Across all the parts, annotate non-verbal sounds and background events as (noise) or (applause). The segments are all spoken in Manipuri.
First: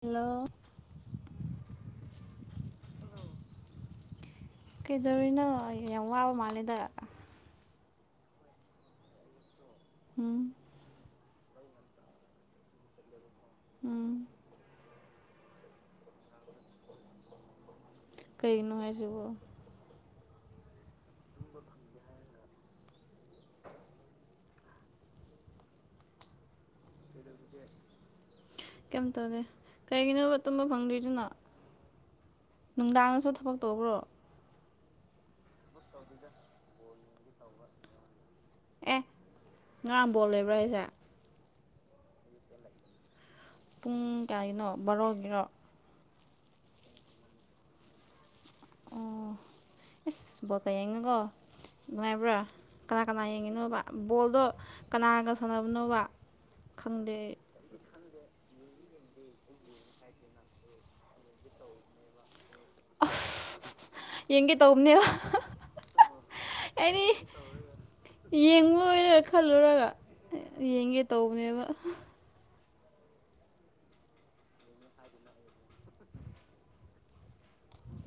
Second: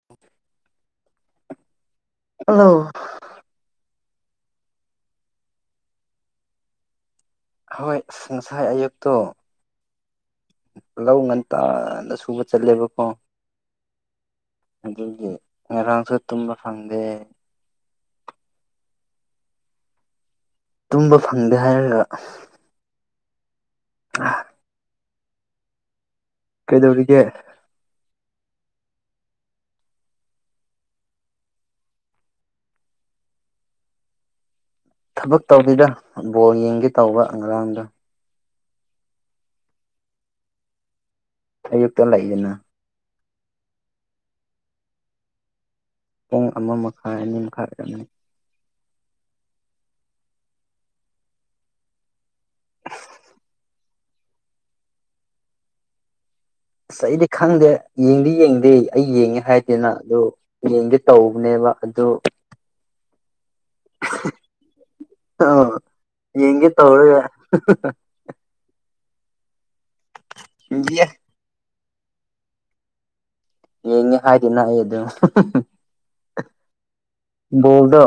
ꯍꯜꯂꯣ ꯍꯜꯂꯣ ꯀꯩꯗꯧꯔꯤꯅꯣ ꯌꯥꯝ ꯋꯥꯕ ꯃꯥꯜꯂꯦꯗ ꯍꯣꯏ ꯉꯁꯥꯏ ꯑꯌꯨꯛꯇꯣ ꯎꯝ ꯂꯧ ꯉꯟꯇꯥꯅ ꯁꯨꯕ ꯆꯠꯂꯦꯕꯀꯣ ꯎꯝ ꯑꯗꯨꯒꯤ ꯉꯔꯥꯡꯁꯨ ꯇꯨꯝꯕ ꯐꯪꯗꯦ ꯀꯩꯅꯣ ꯍꯥꯏꯁꯤꯕꯣ ꯇꯨꯝꯕ ꯐꯪꯗꯦ ꯍꯥꯏꯔꯒ ꯑꯁ ꯎ (unintelligible) ꯀꯩꯗꯧꯔꯤꯒꯦ ꯀꯩꯝ ꯇꯧꯗꯦ ꯀꯩꯒꯤꯅꯣꯕ ꯇꯨꯝꯕ ꯐꯪꯗꯔꯤꯗꯨꯅ ꯅꯨꯡꯗꯥꯡꯗꯁꯨ ꯊꯕꯛ ꯇꯧꯕꯔꯣ ꯊꯕꯛ ꯇꯧꯗꯦꯗ ꯕꯣꯜ ꯌꯦꯡꯒꯦ ꯇꯧꯕ ꯉꯔꯥꯡꯗ ꯑꯦ ꯉꯔꯥꯡ ꯕꫭꯜ ꯂꯩꯕꯔꫭ ꯍꯥꯏꯁꯦ ꯑꯌꯨꯛꯇ ꯂꯩꯌꯦꯅ ꯄꯨꯡ ꯀꯥꯏꯅꯣ ꯕꯥꯔꯣꯒꯤꯔꯣ ꯄꯨꯡ ꯑꯃ ꯃꯈꯥꯏ ꯑꯅꯤ ꯃꯈꯥꯏ ꯑꯣꯏꯔꯝꯅꯤ ꯑꯣ ꯏꯁ ꯕꯣꯜꯒ ꯌꯦꯡꯉꯤꯀꯣ ꯅꯨꯡꯉꯥꯏꯕ꯭ꯔꯥ ꯀꯅꯥ ꯀꯅꯥ ꯌꯦꯡꯉꯤꯅꯣꯕ ꯕꯣꯜꯗꯣ ꯀꯅꯥꯒ ꯁꯥꯟꯅꯕꯅꯣꯕ ꯑꯁ ꯈꯪꯗꯦ ꯑꯩꯗꯤ ꯑꯩ ꯈꯪꯗꯦ ꯌꯦꯡꯗꯤ ꯌꯦꯡꯗꯦ ꯑꯩ ꯌꯦꯡꯉꯦ ꯍꯥꯏꯗꯦꯅ ꯑꯗꯨ ꯌꯦꯡꯉꯦ ꯇꯧꯕꯅꯦꯕ ꯑꯗꯨ ꯑꯁ ꯌꯦꯡꯒꯦ ꯇꯧꯕꯅꯦꯕ ꯌꯦꯡꯒꯦ ꯑꯩꯗꯤ ꯇꯧꯔꯒ ꯌꯦꯡꯉꯣꯏꯔ ꯈꯜꯂꯨꯔꯒ ꯌꯦꯡꯒꯦ ꯇꯧꯕꯅꯦꯕ ꯌꯦꯡꯉꯦ ꯍꯥꯏꯗꯦꯅ ꯑꯩꯗꫭ ꯕꯣꯜꯗꯣ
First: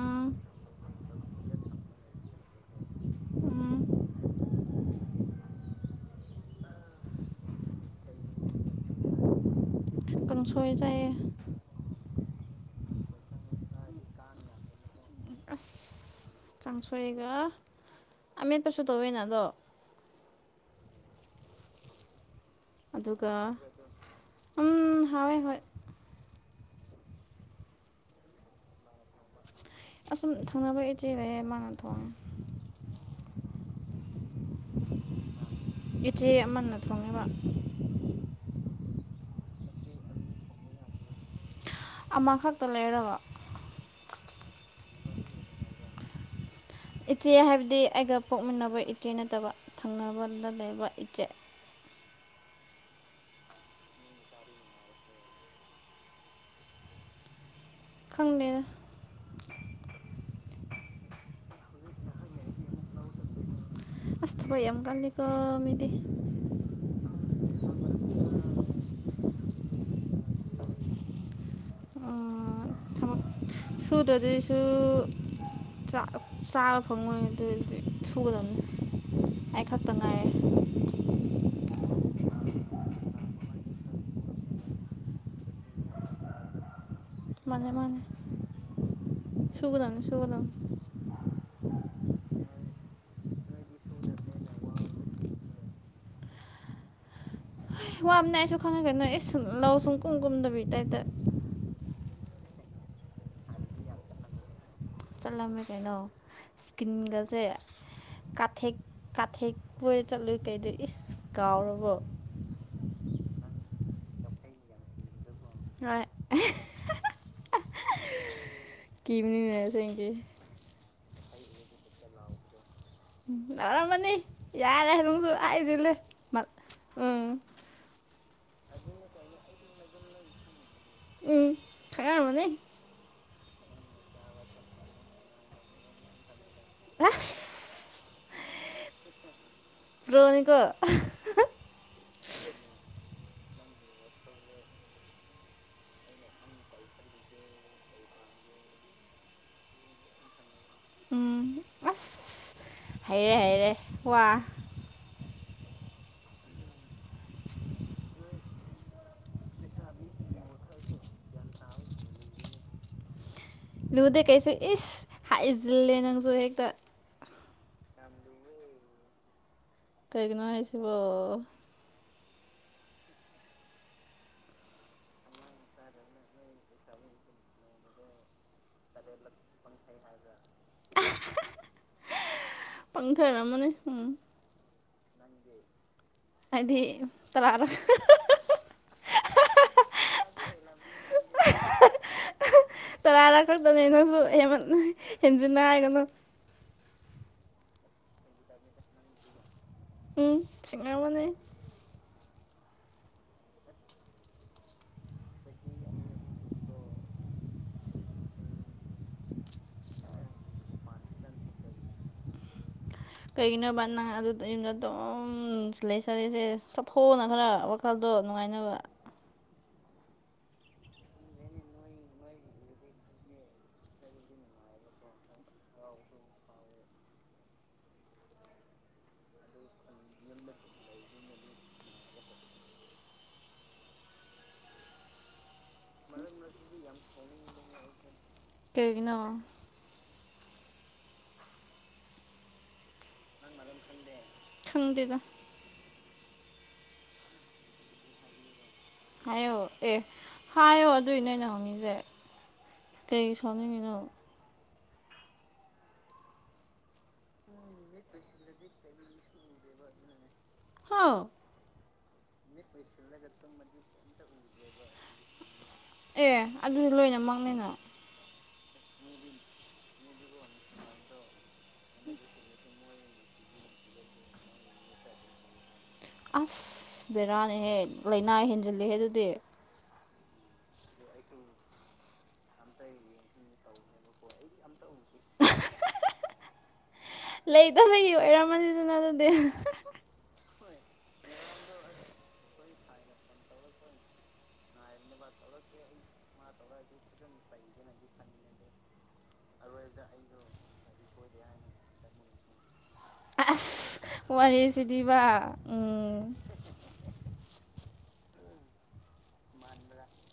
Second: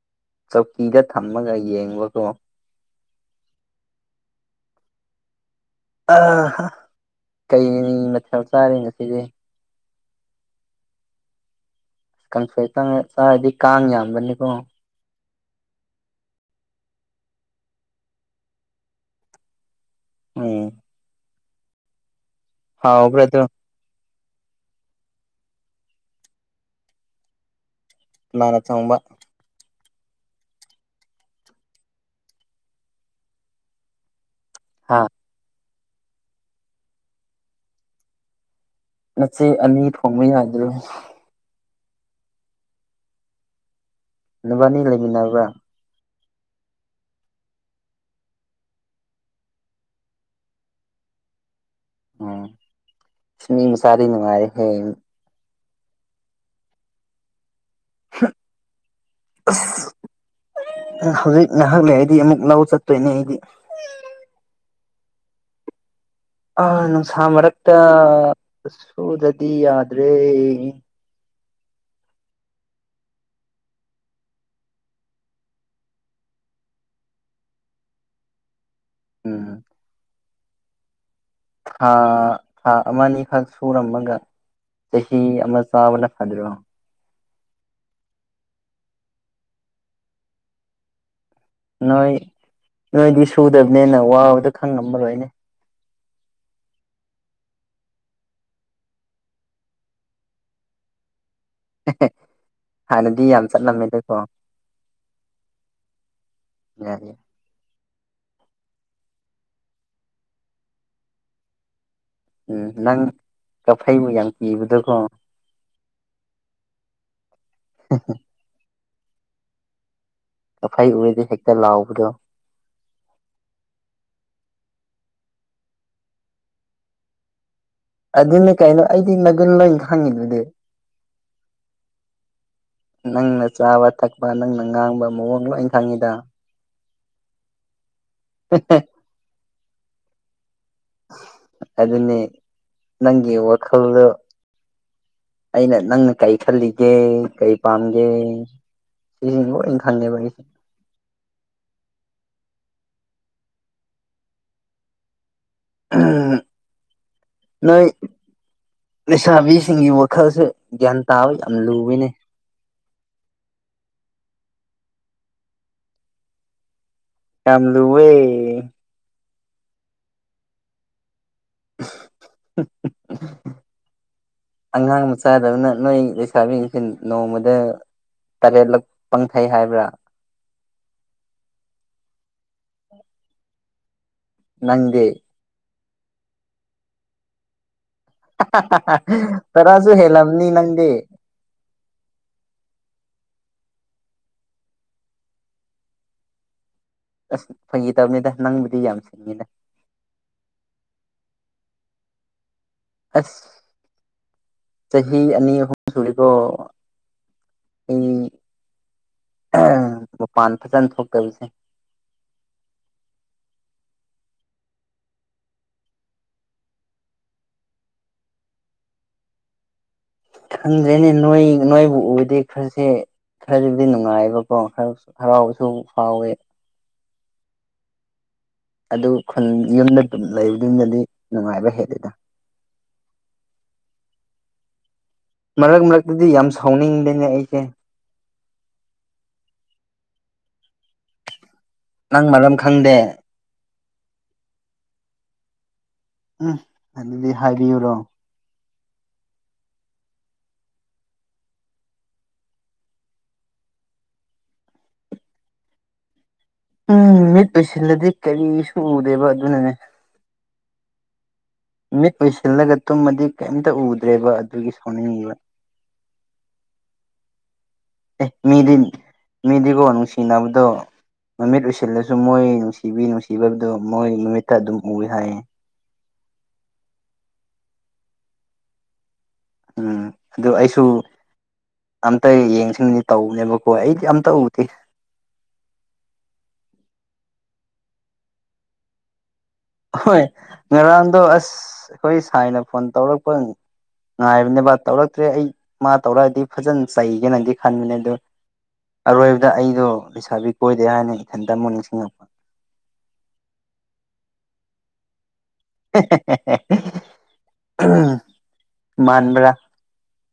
ꯑꯥ ꯆꯧꯀꯤꯗ ꯊꯝꯃꯒ ꯌꯦꯡꯕꯀꯣ ꯎꯝ ꯑ ꯍꯥ ꯀꯩ ꯃꯊꯦꯜ ꯆꯥꯔꯦ ꯉꯁꯤꯗꯤ ꯀꯥꯡ ꯁꯣꯏ ꯆꯥꯏꯌꯦ ꯀꯥꯡ ꯁꫭꯏꯆꯥ ꯆꯥꯔꯗꯤ ꯀꯥꯡ ꯌꯥꯝꯕꯅꯤꯀꯣ ꯑꯁ ꯀꯥꯡꯁꯣꯏꯒ ꯑꯃꯦꯠꯄꯁꯨ ꯇꯧꯋꯤꯅ ꯑꯗꯣ ꯎꯝ ꯍꯥꯎꯕ꯭ꯔꯥ ꯑꯗꯨꯒ ꯑꯗꯨ ꯎꯝ ꯍꯥꯎꯋꯦ ꯍꯣꯏ ꯂꯅ ꯆꯪꯕ ꯑꯁꯨꯝ ꯊꯪꯅꯕ ꯏꯆꯦ ꯂꯩꯌꯦ ꯃꯥꯅ ꯊꯣꯡꯉꯦ ꯍꯥꯥ ꯏꯆꯦ ꯑꯃꯅ ꯊꯣꯡꯉꯦꯕ ꯅꯆꯦ ꯑꯅꯤ ꯊꯣꯡꯕ ꯌꯥꯏꯗ꯭ꯔꯦ ꯑꯃꯈꯛꯇ ꯂꯩꯔꯒ ꯅꯨꯕꯥꯅꯤ ꯂꯩꯃꯤꯟꯅꯕ꯭ꯔꯥ ꯏꯆꯦ ꯍꯥꯏꯕꯗꯤ ꯑꯩꯒ ꯄꯣꯛꯃꯤꯟꯅꯕ ꯏꯆꯦ ꯅꯠꯇꯕ ꯊꯪꯅꯕꯗ ꯂꯩꯕ ꯏꯆꯦ ꯎꯝ ꯃꯤ ꯃꯆꯥꯂꯤ ꯅꯨꯡꯉꯥꯏꯔꯦꯍꯦ ꯈꯪꯗꯦꯗ ꯑꯁ ꯍꯧꯖꯤꯛ ꯉꯍꯥꯛ ꯂꯩꯔꯗꯤ ꯑꯃꯨꯛ ꯂꯧ ꯆꯠꯇꯣꯏꯅꯦ ꯑꯩꯗꯤ ꯑꯁ ꯌ ꯀꯂꯤ ꯀꯣꯃꯤꯗꯤ ꯑ ꯅꯨꯡꯁꯥ ꯃꯔꯛꯇ ꯁꯨꯗꯗꯤ ꯌꯥꯗ꯭ꯔꯦ ꯑ ꯊꯃꯛ ꯁꯨꯗꯗꯤꯁꯨ ꯆꯥꯕ ꯐꯪꯉꯣꯏ ꯑꯗꯨꯗꯤ ꯁꯨꯒꯗꯕꯅꯤ ꯎꯝ ꯑꯩ ꯈꯛꯇ ꯉꯥꯏꯔꯦ ꯊꯥ ꯊꯥ ꯑꯃꯅꯤ ꯑꯅꯤꯈꯛ ꯁꯨꯔꯝꯃꯒ ꯁ ꯍ ꯑꯃ ꯆ ꯋꯥꯕꯂ ꯐꯥꯜ꯭ꯔ ꯃꯥꯅꯦ ꯃꯥꯅꯦ ꯁꯨꯒꯗ ꯁꯨꯒꯗꯝ ꯅꯣꯏ ꯅꯣꯏꯗꯤ ꯁꯨꯗꯕꯅꯦꯅ ꯋꯥꯕꯗ ꯈꯪꯉꯝꯕ ꯂꯣꯏꯅꯦ ꯋꯥꯕꯅ ꯑꯩꯁꯨ ꯈꯪꯉ ꯀ ꯅꯪ ꯑꯦ ꯁꯨꯝ ꯂꯧꯎ ꯁꯨꯝ ꯀꯨꯝ ꯀꯨꯝꯗꯕꯤ ꯇꯥꯏꯞꯇ ꯍꯥꯟꯅꯗꯤ ꯌꯥꯝ ꯆꯠꯂꯝꯃꯦꯗꯀꯣ ꯆꯠꯂꯝꯃꯦ ꯀꯩꯅꯣ ꯌꯥꯏ ꯏꯁ꯭ꯀꯤꯟꯒꯁꯦ ꯀꯥꯊꯦꯛ ꯀꯥꯊꯦꯛꯄ ꯆꯠꯂꯨꯏ ꯀꯩꯗꯣ ꯏꯁ ꯀꯥꯎꯔꯕꯣ ꯎꯝ ꯅꯪ ꯀꯐꯩꯕꯨ ꯌꯥꯝ ꯀꯤꯕꯗꯀꯣ ꯍꯣꯏ ꯍ ꯍꯣ ꯀ ꯃꯤꯅꯤꯅꯦꯁꯦꯡꯒ ꯑꯐꯩ ꯎꯔꯗꯤ ꯍꯦꯛꯇ ꯂꯥꯎꯕꯗꯣ ꯎꯝ ꯌꯥꯎꯔꯝꯃꯅꯤ ꯌꯥꯔꯦ ꯑꯗꯨꯅꯨꯡꯁꯨ ꯑꯩꯁꯤꯂ ꯎꯝ ꯑꯗꯨꯅ ꯀꯩꯅꯣ ꯑꯩꯗꯤ ꯅꯒꯨꯟ ꯂꯣꯏ ꯈꯪꯉꯤꯗꯨꯗꯤ ꯎꯝ ꯊꯥꯏꯔ ꯃꯅꯦ ꯅꯪꯅ ꯆꯥꯕ ꯊꯛꯄ ꯅꯪꯅ ꯉꯥꯡꯕ ꯃꯑꯣꯡ ꯂꯣꯏ ꯈꯪꯉꯤꯗ ꯑꯁ ꯎꯦ ꯔꯣꯅꯤꯀ ꯑꯗꯨꯅꯤ ꯅꯪꯒꯤ ꯋꯥꯈꯜꯗꯨ ꯑꯩꯅ ꯅꯪꯅ ꯀꯔꯤ ꯈꯜꯂꯤꯒꯦ ꯀꯩ ꯄꯥꯝꯒꯦ ꯁꯤꯡ ꯈꯪꯅꯦꯕ ꯎꯝ ꯑ ꯍꯩꯔꯦ ꯍꯥꯏꯔꯦ ꯋꯥ ꯎꯝ ꯅ ꯂꯩꯁꯥꯕꯤꯁꯤꯡꯒꯤ ꯋꯥꯈꯜꯁꯦ ꯒ꯭ꯌꯥꯟ ꯇꯥꯕ ꯌꯥꯝꯅ ꯂꯨꯕꯅꯤ ꯂꯨꯗ ꯀꯩꯁꯨ ꯏꯁ ꯍꯥꯏ ꯏꯁꯤꯜꯂꯦ ꯅꯪꯁꯨ ꯍꯦꯛꯇ ꯀꯝꯗꯨꯨꯋꯦ ꯀꯥꯏꯒꯤꯅ ꯍꯥꯏꯁꯤꯕ (unintelligible) ꯑꯉꯥꯡ ꯃꯆꯥꯗꯧꯅ ꯅꯣꯏ ꯂꯩꯁꯥꯕꯤꯁꯦ ꯅꯣꯡꯃꯗ ꯇꯔꯦꯠꯂꯛ ꯄꯪꯊꯩ ꯍꯥꯏꯕ꯭ꯔꯥ ꯄꯥꯡꯊꯔꯝꯃꯅꯦ ꯎꯝ ꯅꯪꯗꯦ ꯍꯥꯏꯗꯤ ꯇꯔꯥꯔ ꯇꯔꯥꯁꯨ ꯍꯦꯜꯂꯝꯅꯤ ꯅꯪꯗꯤ (unintelligible) ꯇꯔꯥꯔꯥ ꯈꯛꯇꯅꯦ ꯑꯩꯅꯁꯨ ꯑꯌꯥꯝꯃ ꯍꯦꯟꯖꯤꯟꯅ ꯍꯥꯏꯒꯅꯨ ꯑꯁ ꯐꯩꯈꯤ ꯇꯕꯅꯤꯗ ꯅꯪꯕꯨꯗꯤ ꯌꯥꯝ ꯁꯤꯡꯉꯤꯅ ꯎꯝ ꯁꯤꯁꯤꯡꯉꯔ ꯃꯅꯦ ꯑꯁ ꯆꯍꯤ ꯑꯅꯤ ꯑꯍꯨꯝ ꯁꯨꯔꯤꯀꯣ ꯑꯩ ꯃꯄꯥꯟ ꯐꯖꯅ ꯊꯣꯛꯇꯔꯤꯁꯦ ꯀꯩꯒꯤꯅꯣꯕꯅ ꯑꯗꯨꯗ ꯌꯨꯝꯗ ꯑꯗꯨꯝ ꯁꯤꯂꯩ ꯁꯥꯂꯁꯦ ꯆꯠꯊꯣꯛꯅ ꯈꯔ ꯏꯐꯜꯗꯣ ꯅꯨꯡꯉꯥꯏꯅꯕ ꯈꯪꯗ꯭ꯔꯦꯅꯦ ꯅꯣꯏ ꯅꯣꯏꯕꯨ ꯎꯕꯗꯤ ꯈꯔꯁꯦ ꯈꯔꯁꯤꯕꯨꯗꯤ ꯅꯨꯡꯉꯥꯏꯕꯀꯣ ꯈꯔ ꯍꯔꯥꯎꯕꯁꯨ ꯐꯥꯎꯋꯦ ꯑꯗꯨ ꯈꯨꯟ ꯌꯨꯝꯗ ꯑꯗꯨꯝ ꯂꯩꯕꯗꯨꯗꯗꯤ ꯅꯨꯡꯉꯥꯏꯕ ꯍꯦꯜꯂꯤꯦꯗ ꯃꯔꯛ ꯃꯔꯛꯇꯗꯤ ꯌꯥꯝ ꯁꯥꯎꯅꯤꯡꯗꯦꯅꯦ ꯑꯩꯁꯦ ꯀꯩꯒꯤꯅꯔꯣ ꯅꯪ ꯃꯔꯝ ꯈꯪꯗꯦ ꯈꯪꯗꯦꯗ ꯎꯝ ꯑꯗꯨꯗꯤ ꯍꯥꯏꯕꯤꯌꯨꯔꯣ ꯍꯥꯏꯌꯣ ꯑꯦ ꯍꯥꯏꯌꯣ ꯑꯗꯨꯏ ꯅꯣꯏꯩꯅ ꯍꯪꯉꯤꯁꯦ ꯀ ꯁꯅꯤꯡꯉꯅꯣ ꯎꯝ ꯃꯤꯠ ꯑꯣꯏꯁꯤꯜꯂꯗꯤ ꯀꯔꯤꯁꯨ ꯎꯗꯦꯕ ꯑꯗꯨꯅꯅꯦ ꯍꯥꯎ ꯃꯤꯠ ꯑꯣꯏꯁꯤꯜꯂꯒ ꯇꯨꯝꯃꯗꯤ ꯀꯩꯝꯇ ꯎꯗ꯭ꯔꯦꯕ ꯑꯗꯨꯒꯤ ꯁꯥꯎꯅꯤꯡꯉꯤꯕ ꯑꯦ ꯑꯗꯨꯗꯤ ꯂꯣꯏꯅꯃꯛꯅꯤꯅ ꯃꯤꯗꯤ ꯃꯤꯗꯤ ꯀ ꯑꯁꯤ ꯅꯨꯡ ꯆꯤꯡꯅꯕꯗꯣ ꯃꯃꯤꯠ ꯎꯁꯤꯜꯂꯁꯨ ꯃꯣꯏ ꯅꯨꯡꯁꯤꯕꯤ ꯅꯨꯡꯁꯤ ꯀꯤꯕꯔꯗꯣ ꯃꯣꯏ ꯃꯃꯤꯠꯇ ꯑꯗꯨꯝ ꯎꯏ ꯍꯥꯏꯌꯦ ꯑꯁ ꯕꯦꯔꯥꯅꯦꯍꯦ ꯂꯥꯏꯅꯥ ꯍꯦꯟꯖꯤꯜꯂꯍꯦ ꯑꯗꯨꯗꯤ ꯎꯝ ꯑꯗꯨ ꯑꯩꯁꯨ ꯑꯝꯇ ꯌꯦꯡꯁꯤꯕꯅꯤ ꯇꯧꯕꯅꯦꯕꯀꯣ ꯑꯩꯗꯤ ꯑꯝꯇ ꯎꯗꯦ ꯂꯩꯗ ꯍꯩꯒꯤ ꯑꯣꯏꯔꯝꯃꯅꯤꯗꯅ ꯑꯗꯨꯗꯤ ꯍꯣꯏ ꯉꯔꯥꯡꯗꯣ ꯑꯁ ꯑꯩꯈꯣꯏ ꯁꯥꯏꯅ ꯐꯣꯟ ꯇꯧꯔꯛꯄ ꯉꯥꯏꯕꯅꯦꯕ ꯇꯧꯔꯛꯇ꯭ꯔꯦ ꯑꯩ ꯃꯥ ꯇꯧꯔꯛꯑꯗꯤ ꯐꯖꯅ ꯆꯩꯒꯦꯅꯗꯤ ꯈꯟꯕꯅꯦ ꯑꯗꯨꯣ ꯑꯔꯣꯏꯕꯗ ꯑꯩꯗꯣ ꯂꯩꯁꯥꯕꯤ ꯀꯣꯏꯗꯦ ꯍꯥꯏꯅ ꯏꯊꯟꯇ ꯑꯃꯨꯛ ꯅꯤꯡꯁꯤꯡꯉꯛꯨ ꯑꯁ ꯋꯥꯔꯤꯁꯤꯗꯤꯕ ꯎꯝ ꯃꯥꯟꯕ꯭ꯔꯥ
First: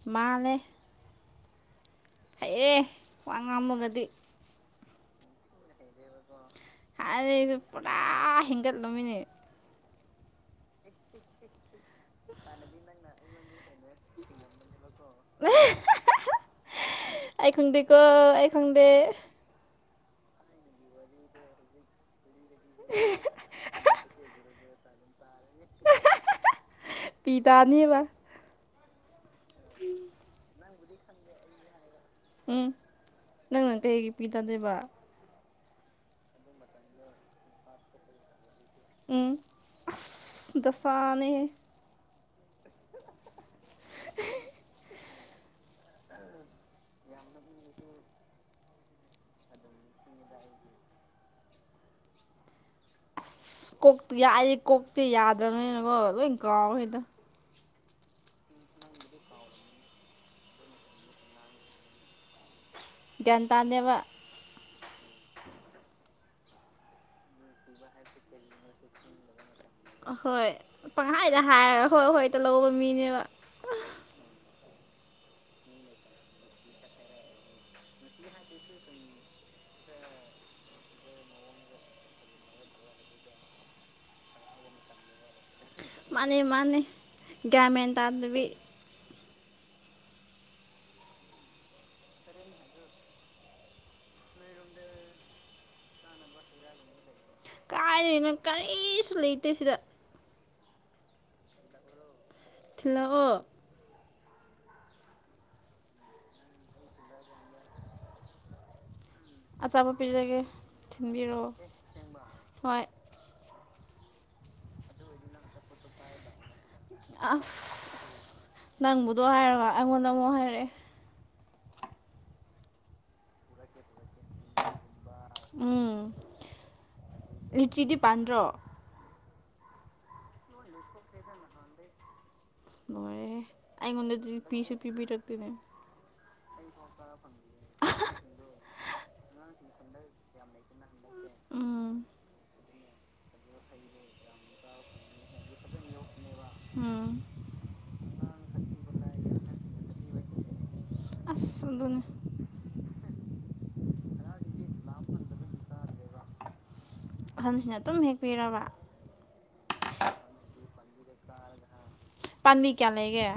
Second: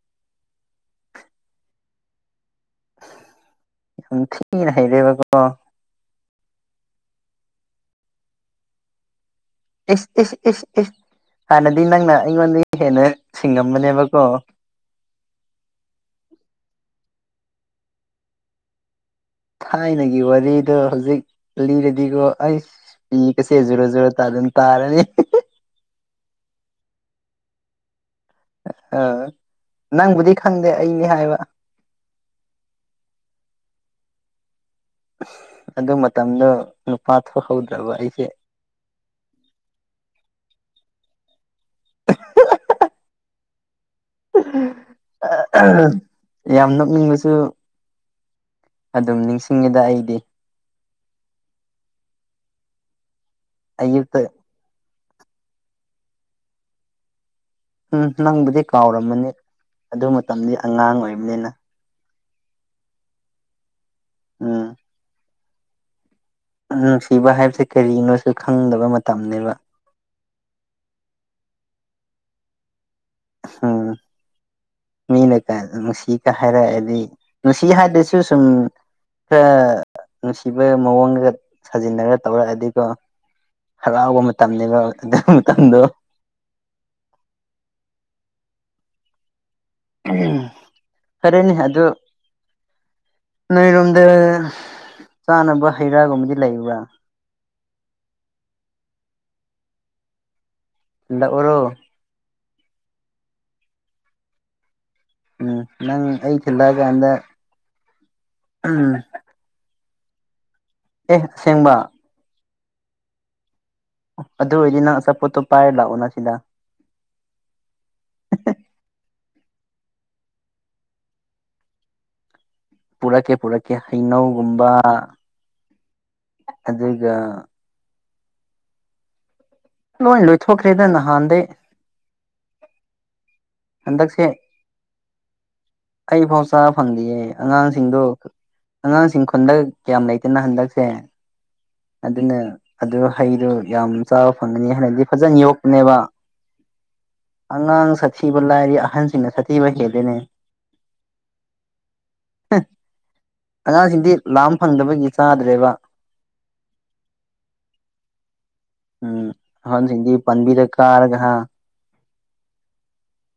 ꯃꯥꯂꯦ ꯍꯩꯑꯦ ꯋꯥ ꯉꯥꯝꯃꯒꯗꯤ ꯌꯥꯝ ꯊꯤꯅ ꯍꯩꯔꯦꯕꯀꯣ ꯑ ꯑꯩꯁꯨ ꯄꯨꯔꯥ ꯍꯦꯟꯒꯠꯂꯝꯨꯃꯤꯅꯦ ꯏꯁ ꯏꯁ ꯏꯁ ꯏꯁ ꯍꯥꯟꯅꯗꯤ ꯅꯪꯅ ꯑꯩꯉꯣꯟꯗꯒꯤ ꯍꯦꯟꯅ ꯁꯤꯡꯉꯝꯕꯅꯦꯕꯀꯣ ꯑꯩ ꯈꯪꯗꯦꯀꯣ ꯑꯩ ꯈꯪꯗꯦ ꯊꯥꯏꯅꯒꯤ ꯋꯥꯔꯤꯗꯣ ꯍꯧꯖꯤꯛ ꯂꯤꯔꯗꯤꯀꯣ ꯑꯩꯁ ꯃꯤ ꯀꯁꯤꯖꯔꯖꯨꯔ ꯇ ꯑꯗꯨꯟ ꯇꯥꯔꯅꯤ ꯄꯤ ꯇꯥꯅꯤꯕ ꯑꯥ ꯅꯪꯕꯨꯗꯤ ꯈꯪꯗꯦ ꯑꯩꯅꯤ ꯍꯥꯏꯕ ꯎꯝ ꯅꯪꯅ ꯀꯩꯒꯤ ꯄꯤꯗꯗꯣꯏꯕ ꯑꯗꯨ ꯃꯇꯝꯗꯣ ꯅꯨꯄꯥ ꯊꯣꯛꯍꯧꯗ꯭ꯔꯕ ꯑꯩꯁꯦ ꯎꯝ ꯑ ꯗꯁꯥꯅꯦ (inaudible) ꯌꯥꯝ ꯅꯣꯛꯅꯤꯡꯕꯁꯨ ꯑꯗꯨꯝ ꯅꯤꯡꯁꯤꯡꯉꯤꯗ ꯑꯩꯗꯤ ꯀꯣꯛꯇ ꯑꯌꯨꯛꯇ ꯌꯥꯏ ꯀꯣꯛꯇꯤ ꯌꯥꯗ꯭ꯔꯅꯣꯏꯅꯀꯣ ꯂꯣꯏ ꯀꯥꯎꯋꯦꯗ ꯎꯝ ꯅꯪꯕꯨꯗꯤ ꯀꯥꯎꯔꯝꯃꯅꯤ ꯑꯗꯨ ꯃꯇꯝꯗꯤ ꯑꯉꯥꯡ ꯑꯣꯏꯕꯅꯤꯅ ꯒ꯭ꯌꯥꯟ ꯇꯥꯅꯕ ꯎꯝ ꯅꯨꯡꯁꯤꯕ ꯍꯥꯏꯕꯁꯦ ꯀꯔꯤꯅꯣꯁꯨ ꯈꯪꯗꯕ ꯃꯇꯝꯅꯦꯕ ꯑꯍꯣꯏ ꯄꯪꯍꯥꯏꯗ ꯍꯥꯏꯔꯒ ꯍꯣꯏ ꯍꯣꯏ ꯇꯍꯧꯕ ꯃꯤꯅꯦꯕ ꯍꯥꯥ ꯃꯤꯅ ꯅꯨꯡꯁꯤꯒ ꯍꯥꯏꯔꯛꯑꯗꯤ ꯅꯨꯡꯁꯤ ꯍꯥꯏꯗꯁꯨ ꯁꯨꯝ ꯈꯔ ꯅꯨꯡꯁꯤꯕ ꯃꯑꯣꯡꯒ ꯁꯥꯖꯤꯟꯅꯔ ꯇꯧꯔꯛꯑꯗꯤꯀꯣ ꯍꯔꯥꯎꯕ ꯃꯇꯝꯅꯤꯅꯦꯕ ꯑꯗꯨ ꯃꯇꯝꯗꯣ ꯃꯥꯅꯦ ꯃꯥꯅꯤ ꯒꯌꯥꯟ ꯃꯦꯟꯗꯕꯤ ꯎꯝ ꯐꯔꯦꯅꯤ ꯑꯗꯨ ꯅꯣꯏꯔꯣꯝꯗ ꯆꯥꯅꯕ ꯍꯩ ꯔꯥꯒꯨꯝꯕꯗꯤ ꯂꯩꯕ꯭ꯔꯥ ꯍꯥꯏꯗꯅ ꯀꯔꯤꯁꯨ ꯂꯩꯇꯦ ꯁꯤꯗ ꯊꯤꯟꯂꯛ꫰ꯑꯣꯔꯣ ꯊꯤꯜꯂꯥꯛꯑꯣ ꯎꯝ ꯅꯪ ꯑꯩ ꯊꯤꯜꯂꯛꯑꯀꯥꯟꯗ ꯎꯝ ꯑꯆꯥꯕꯣ ꯄꯤꯖꯒꯦ ꯑꯦ ꯊꯤꯟꯕꯤꯔꯛꯑꯣ ꯑꯁꯦꯡꯕ ꯍꯣꯏ ꯑꯗꯨ ꯑꯣꯏꯔꯗꯤ ꯅꯪ ꯑꯆꯥꯄꯣꯠꯇꯣ ꯄꯥꯏꯔ ꯂꯥꯛꯑꯣ ꯅ ꯁꯤꯗ ꯑꯁ ꯅꯪꯕꯨꯗꯣ ꯍꯥꯏꯔꯕ ꯑꯩꯉꯣꯟꯗ ꯑꯃꯨꯛ ꯍꯥꯏꯔꯛꯑꯦ ꯄꯨꯔꯛꯀꯦ ꯄꯨꯔꯛꯀꯦ ꯍꯩꯅꯧꯒꯨꯝꯕ ꯎꯝ ꯑꯗꯨꯒ ꯂꯤꯆꯤꯗꯤ ꯄꯥꯟꯗ꯭ꯔꯣ ꯂꯣꯏ ꯂꯣꯏꯊꯣꯛꯈ꯭ꯔꯦꯗ ꯅꯍꯥꯟꯗꯩ ꯂꯣꯏꯣꯔꯦ ꯍꯟꯗꯛꯁꯦ ꯑꯩꯉꯣꯟꯗꯗꯤ ꯄꯤꯁꯨ ꯄꯤꯕꯤꯔꯛꯇꯦꯅꯦ ꯑꯩꯐꯥꯎ ꯆꯥꯕ ꯐꯪꯗꯦꯌꯦ ꯑꯉꯥꯡꯁꯤꯡꯗꯣ ꯑꯉꯥꯡꯁꯤꯡ ꯈꯨꯣꯟꯗꯛ ꯀꯌꯥꯝ ꯂꯩꯇꯦꯅ ꯍꯟꯗꯛꯁꯦ ꯎꯝ ꯑꯗꯨꯅ ꯑꯗꯨ ꯍꯩꯗꯨꯣ ꯌꯥꯝ ꯆꯥꯕ ꯐꯪꯒꯅꯤ ꯍꯥꯏꯅꯗꯤ ꯐꯖꯅ ꯌꯣꯛꯄꯅꯦꯕ ꯎꯝ ꯑꯉꯥꯡ ꯁꯥꯊꯤꯕ ꯂꯥꯏꯔꯤ ꯑꯍꯟꯁꯤꯡꯅ ꯁꯥꯊꯤꯕ ꯍꯦꯜꯂꯤꯅꯤ ꯁꯗꯅꯤ ꯑꯉꯥꯡꯁꯤꯡꯗꯤ ꯂꯥꯝ ꯐꯪꯗꯕꯒꯤ ꯆꯥꯗ꯭ꯔꯦꯕ ꯑꯍꯟꯁꯤꯅ ꯑꯗꯨꯝ ꯍꯦꯛꯄꯤꯔꯕ ꯎꯝ ꯍꯟꯁꯤꯡꯗꯤ ꯄꯟꯕꯤꯗ ꯀꯥꯔꯒ ꯍꯥ ꯄꯥꯝꯕꯤ ꯀꯌꯥ ꯂꯩꯒꯦ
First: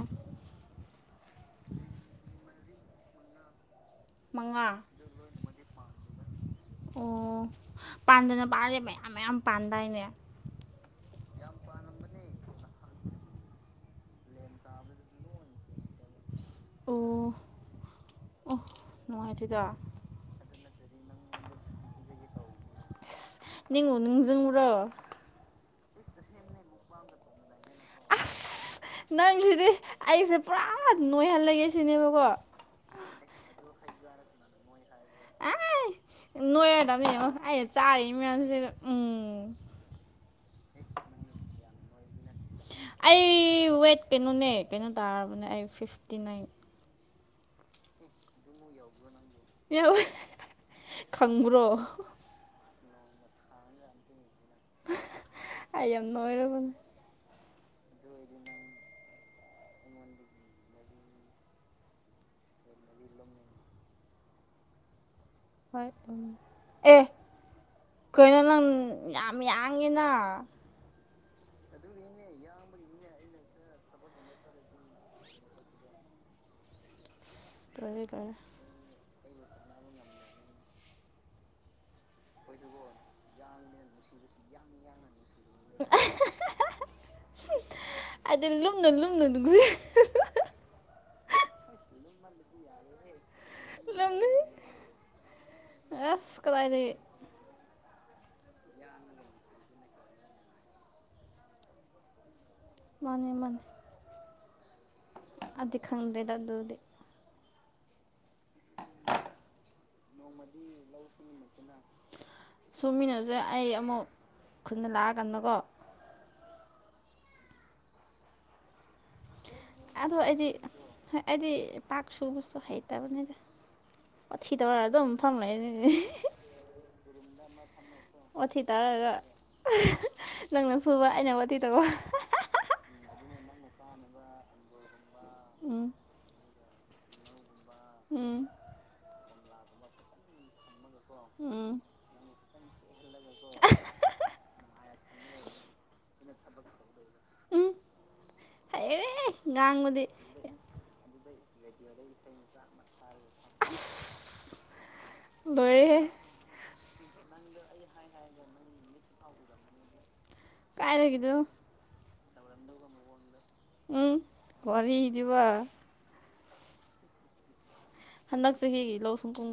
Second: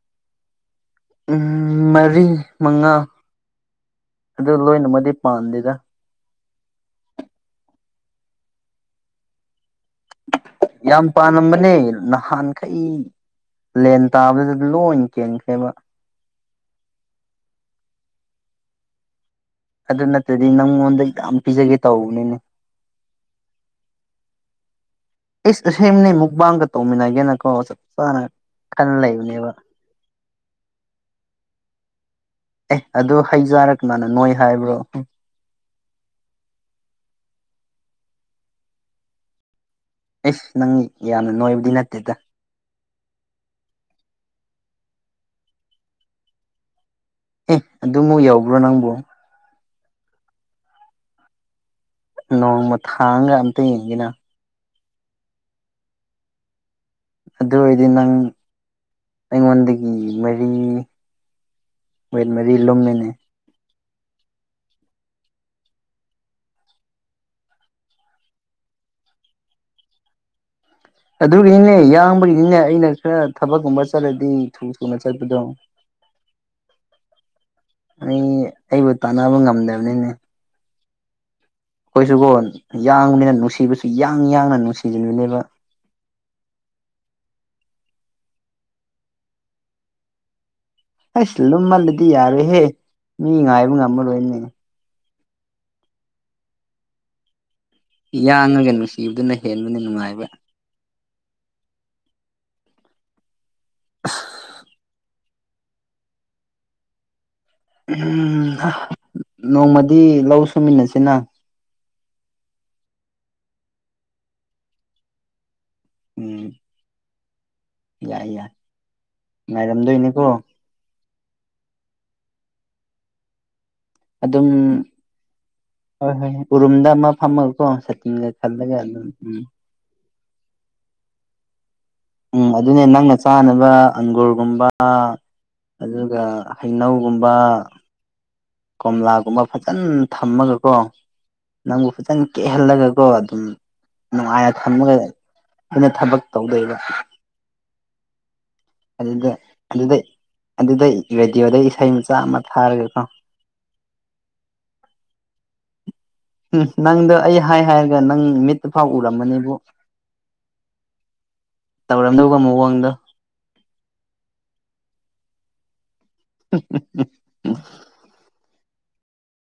ꯃꯔꯤ ꯃꯉꯥ ꯑꯗꯨ ꯃꯉꯥ ꯂꯣꯏꯅꯃꯗꯤ ꯄꯥꯟꯗꯦꯗ ꯑꯣ ꯄꯥꯟꯗꯅ ꯄꯥꯂ ꯂꯦ ꯃꯌꯥꯝ ꯃꯌꯥꯝ ꯄꯥꯟꯗꯥꯏꯅꯦ ꯌꯥꯝ ꯄꯥꯝꯂꯝꯝꯕꯅꯦ ꯅꯍꯥꯟꯈꯩ ꯂꯦꯟ ꯇꯥꯕꯗ ꯂꯣꯏ ꯀꯦꯟꯈ꯭ꯔꯦꯕ ꯑꯣ ꯅꯨꯡꯉꯥꯏꯇꯗ ꯑꯗꯨ ꯅꯠꯇꯗꯤ ꯅꯪꯉꯣꯟꯗ ꯌꯥꯝ ꯄꯤꯖꯒꯦ ꯇꯧꯕꯅꯤꯅꯦ ꯅꯤꯡꯉꯣ ꯅꯖꯕꯔꯣ ꯑꯦ ꯑꯁꯅꯦ ꯃꯨꯛꯕꯥꯡꯒ ꯇꯧꯃꯤꯟꯅꯒꯦꯅꯀꯣ ꯆꯞ ꯆꯥꯅ ꯑꯁ ꯈꯟ ꯂꯩꯕꯅꯦꯕ ꯅꯪꯁꯤꯗꯤ ꯑꯩꯁꯦ ꯄꯨꯔꯥ ꯅꯣꯏꯍꯜꯂꯒꯦ ꯁꯤꯅꯦꯕꯀꯣ ꯑꯦ ꯑꯗꯨ ꯍꯩꯖꯥꯔꯛꯅ ꯅꯣꯏ ꯍꯥꯏꯕ꯭ꯔꯣ ꯅꯣꯏꯔꯗꯕꯅꯦꯕꯣ ꯑꯩꯅ ꯆꯥꯔꯤ ꯃꯌꯥꯝꯁꯤꯗ ꯎꯝ ꯑꯦꯁ ꯅꯪ ꯌꯥꯝꯅ ꯅꯣꯏꯕꯗꯤ ꯅꯠꯇꯦꯗ ꯑꯩ ꯋꯦꯠ ꯀꯩꯅꯣꯅꯦ ꯀꯩꯅꯣ ꯇꯥꯔꯕꯅꯦ ꯑꯩ ꯐꯤꯐꯇꯤ ꯅꯥꯏꯟ ꯑꯦ ꯑꯗꯨꯃꯨꯛ ꯌꯥꯎꯕ꯭ꯔꯣ ꯅꯪꯕꯨ ꯌꯥꯎ ꯈꯪꯕ꯭ꯔꯣ ꯅꯣꯡꯃ ꯊꯥꯡꯒ ꯑꯝꯇ ꯌꯦꯡꯒꯅ ꯑꯩ ꯌꯥꯝ ꯅꯣꯏꯔꯕꯅꯤ ꯑꯗꯨ ꯑꯣꯏꯔꯗꯤ ꯅꯪ ꯑꯩꯉꯣꯟꯗꯒꯤ ꯃꯔꯤ ꯋꯦꯠ ꯃꯔꯤ ꯂꯨꯝꯃꯤꯅꯦ ꯍꯣꯏ ꯑꯦ ꯀꯩꯅꯣ ꯅꯪ ꯌꯥꯝ ꯌꯥꯡꯉꯤꯅ ꯑꯗꯨꯒꯤꯅꯤꯅꯦ ꯌꯥꯡꯕꯒꯤꯅꯤꯅꯦ ꯑꯩꯅ ꯈꯔ ꯊꯕꯛꯀꯨꯝꯕ ꯆꯠꯂꯗꯤ ꯊꯨ ꯊꯨꯅ ꯆꯠꯄꯗꯣ ꯑꯁ ꯂꯣꯏꯔꯦ ꯑꯩ ꯂꯣꯏꯔꯦ ꯑꯩꯕꯨ ꯇꯥꯟꯅꯕ ꯉꯝꯗꯕꯅꯤꯅꯦ ꯑꯩꯈꯣꯏꯁꯨꯒꯣ ꯌꯥꯡꯕꯅꯤꯅ ꯅꯨꯡꯁꯤꯕꯁꯨ ꯌꯥꯡ ꯌꯥꯡꯅ ꯅꯨꯡꯁꯤꯖꯟꯕꯅꯦꯕ (inaudible) ꯑꯩꯗꯤ ꯂꯨꯝꯅ ꯂꯨꯝꯅ ꯅꯨꯡꯁꯤ ꯑꯁ ꯂꯨꯝꯃꯜꯂꯗꯤ ꯌꯥꯔꯣꯏꯍꯦ ꯃꯤ ꯉꯥꯏꯕ ꯂꯨꯝꯅ ꯉꯝꯃꯔꯣꯏꯅꯦ ꯑꯁ ꯀꯗꯥꯥꯏꯗꯩ ꯌꯥꯡꯉꯒ ꯅꯨꯡꯁꯤꯕꯗꯨꯅ ꯍꯦꯟꯕꯅꯦ ꯅꯨꯡꯉꯥꯏꯕ ꯃꯥꯅꯦ ꯃꯥꯅꯦ (unintelligible) ꯑꯗꯨꯗꯤ ꯈꯪꯗ꯭ꯔꯦꯗ ꯑꯗꯨꯗꯤ ꯎꯝ ꯅꯣꯡꯃꯗꯤ ꯂꯧ ꯁꯨꯃꯤꯟꯅꯁꯤꯅ ꯁꯨꯃꯤꯅꯁꯦ ꯑꯩ ꯑꯃꯨꯛ ꯈꯨꯟꯅ ꯂꯥꯛꯑꯀꯥꯟꯗꯀꯣ ꯎꯝ ꯌꯥꯏ ꯌꯥꯏ ꯑꯗꯣ ꯉꯥꯏꯔꯝꯗꯣꯏꯅꯤꯀꯣ ꯑꯩꯗꯤ ꯑꯩꯗꯤ ꯄꯥꯛ ꯁꯨꯕꯁꯨ ꯍꯩꯇꯕꯅꯤꯗ ꯑꯗꯨꯝ ꯋꯥꯊꯤ ꯇꯧꯔ ꯑꯗꯨꯝ ꯐꯝ ꯍꯣꯏ ꯍꯣꯏ ꯎꯔꯨꯝꯗ ꯑꯃ ꯐꯥꯝꯃꯒꯀꯣ ꯋꯥꯊꯤ ꯇꯧꯔꯒ ꯅꯪꯅ ꯁꯨꯕ ꯑꯩꯅ ꯋꯥꯊꯤ ꯇꯧꯕ ꯎꯝ ꯑꯗꯨꯅꯦ ꯅꯪꯅ ꯆꯥꯅꯕ ꯑꯪꯒꯨꯔꯒꯨꯝꯕ ꯎꯝ ꯑꯗꯨꯒ ꯍꯩꯅꯧꯒꯨꯝꯕ ꯍꯝ ꯀꯣꯝꯂꯥꯒꯨꯝꯕ ꯐꯖꯅ ꯊꯝꯃꯒꯀꯣ ꯎꯝ ꯅꯪꯕꯨ ꯐꯖꯅ ꯀꯦꯛꯍꯜꯂꯒꯀꯣ ꯑꯗꯨꯝ ꯅꯨꯡꯉꯥꯏꯅ ꯊꯝꯃꯒ ꯑꯩꯅ ꯊꯕꯛ ꯇꯧꯗꯣꯏꯕ ꯍꯩꯔꯦ ꯑꯗꯨꯗ ꯑꯗꯨꯗ ꯉꯥꯡꯕꯗꯤ ꯑꯗꯨꯗ ꯔꯦꯗꯤꯑꯣꯗ ꯏꯁꯩ ꯃꯆꯥ ꯑꯃ ꯊꯥꯔꯒꯦꯀꯣ ꯂꯣꯏꯔꯦꯍꯦ ꯎꯝ ꯅꯪꯗ ꯑꯩ ꯍꯥꯏ ꯍꯥꯏꯔꯒ ꯅꯪ ꯃꯤꯠꯇ ꯐꯥꯎ ꯎꯔꯝꯃꯅꯦꯕꯨ ꯀꯥꯏꯗꯒꯤꯅꯣ ꯃꯑꯣꯡꯗꯣ ꯎꯝ ꯋꯥꯔꯤꯗꯤꯕ ꯎ ꯍꯟꯗꯛ ꯆꯍꯤꯒꯤ ꯂꯧ ꯁꯨꯝ ꯄꯨꯡ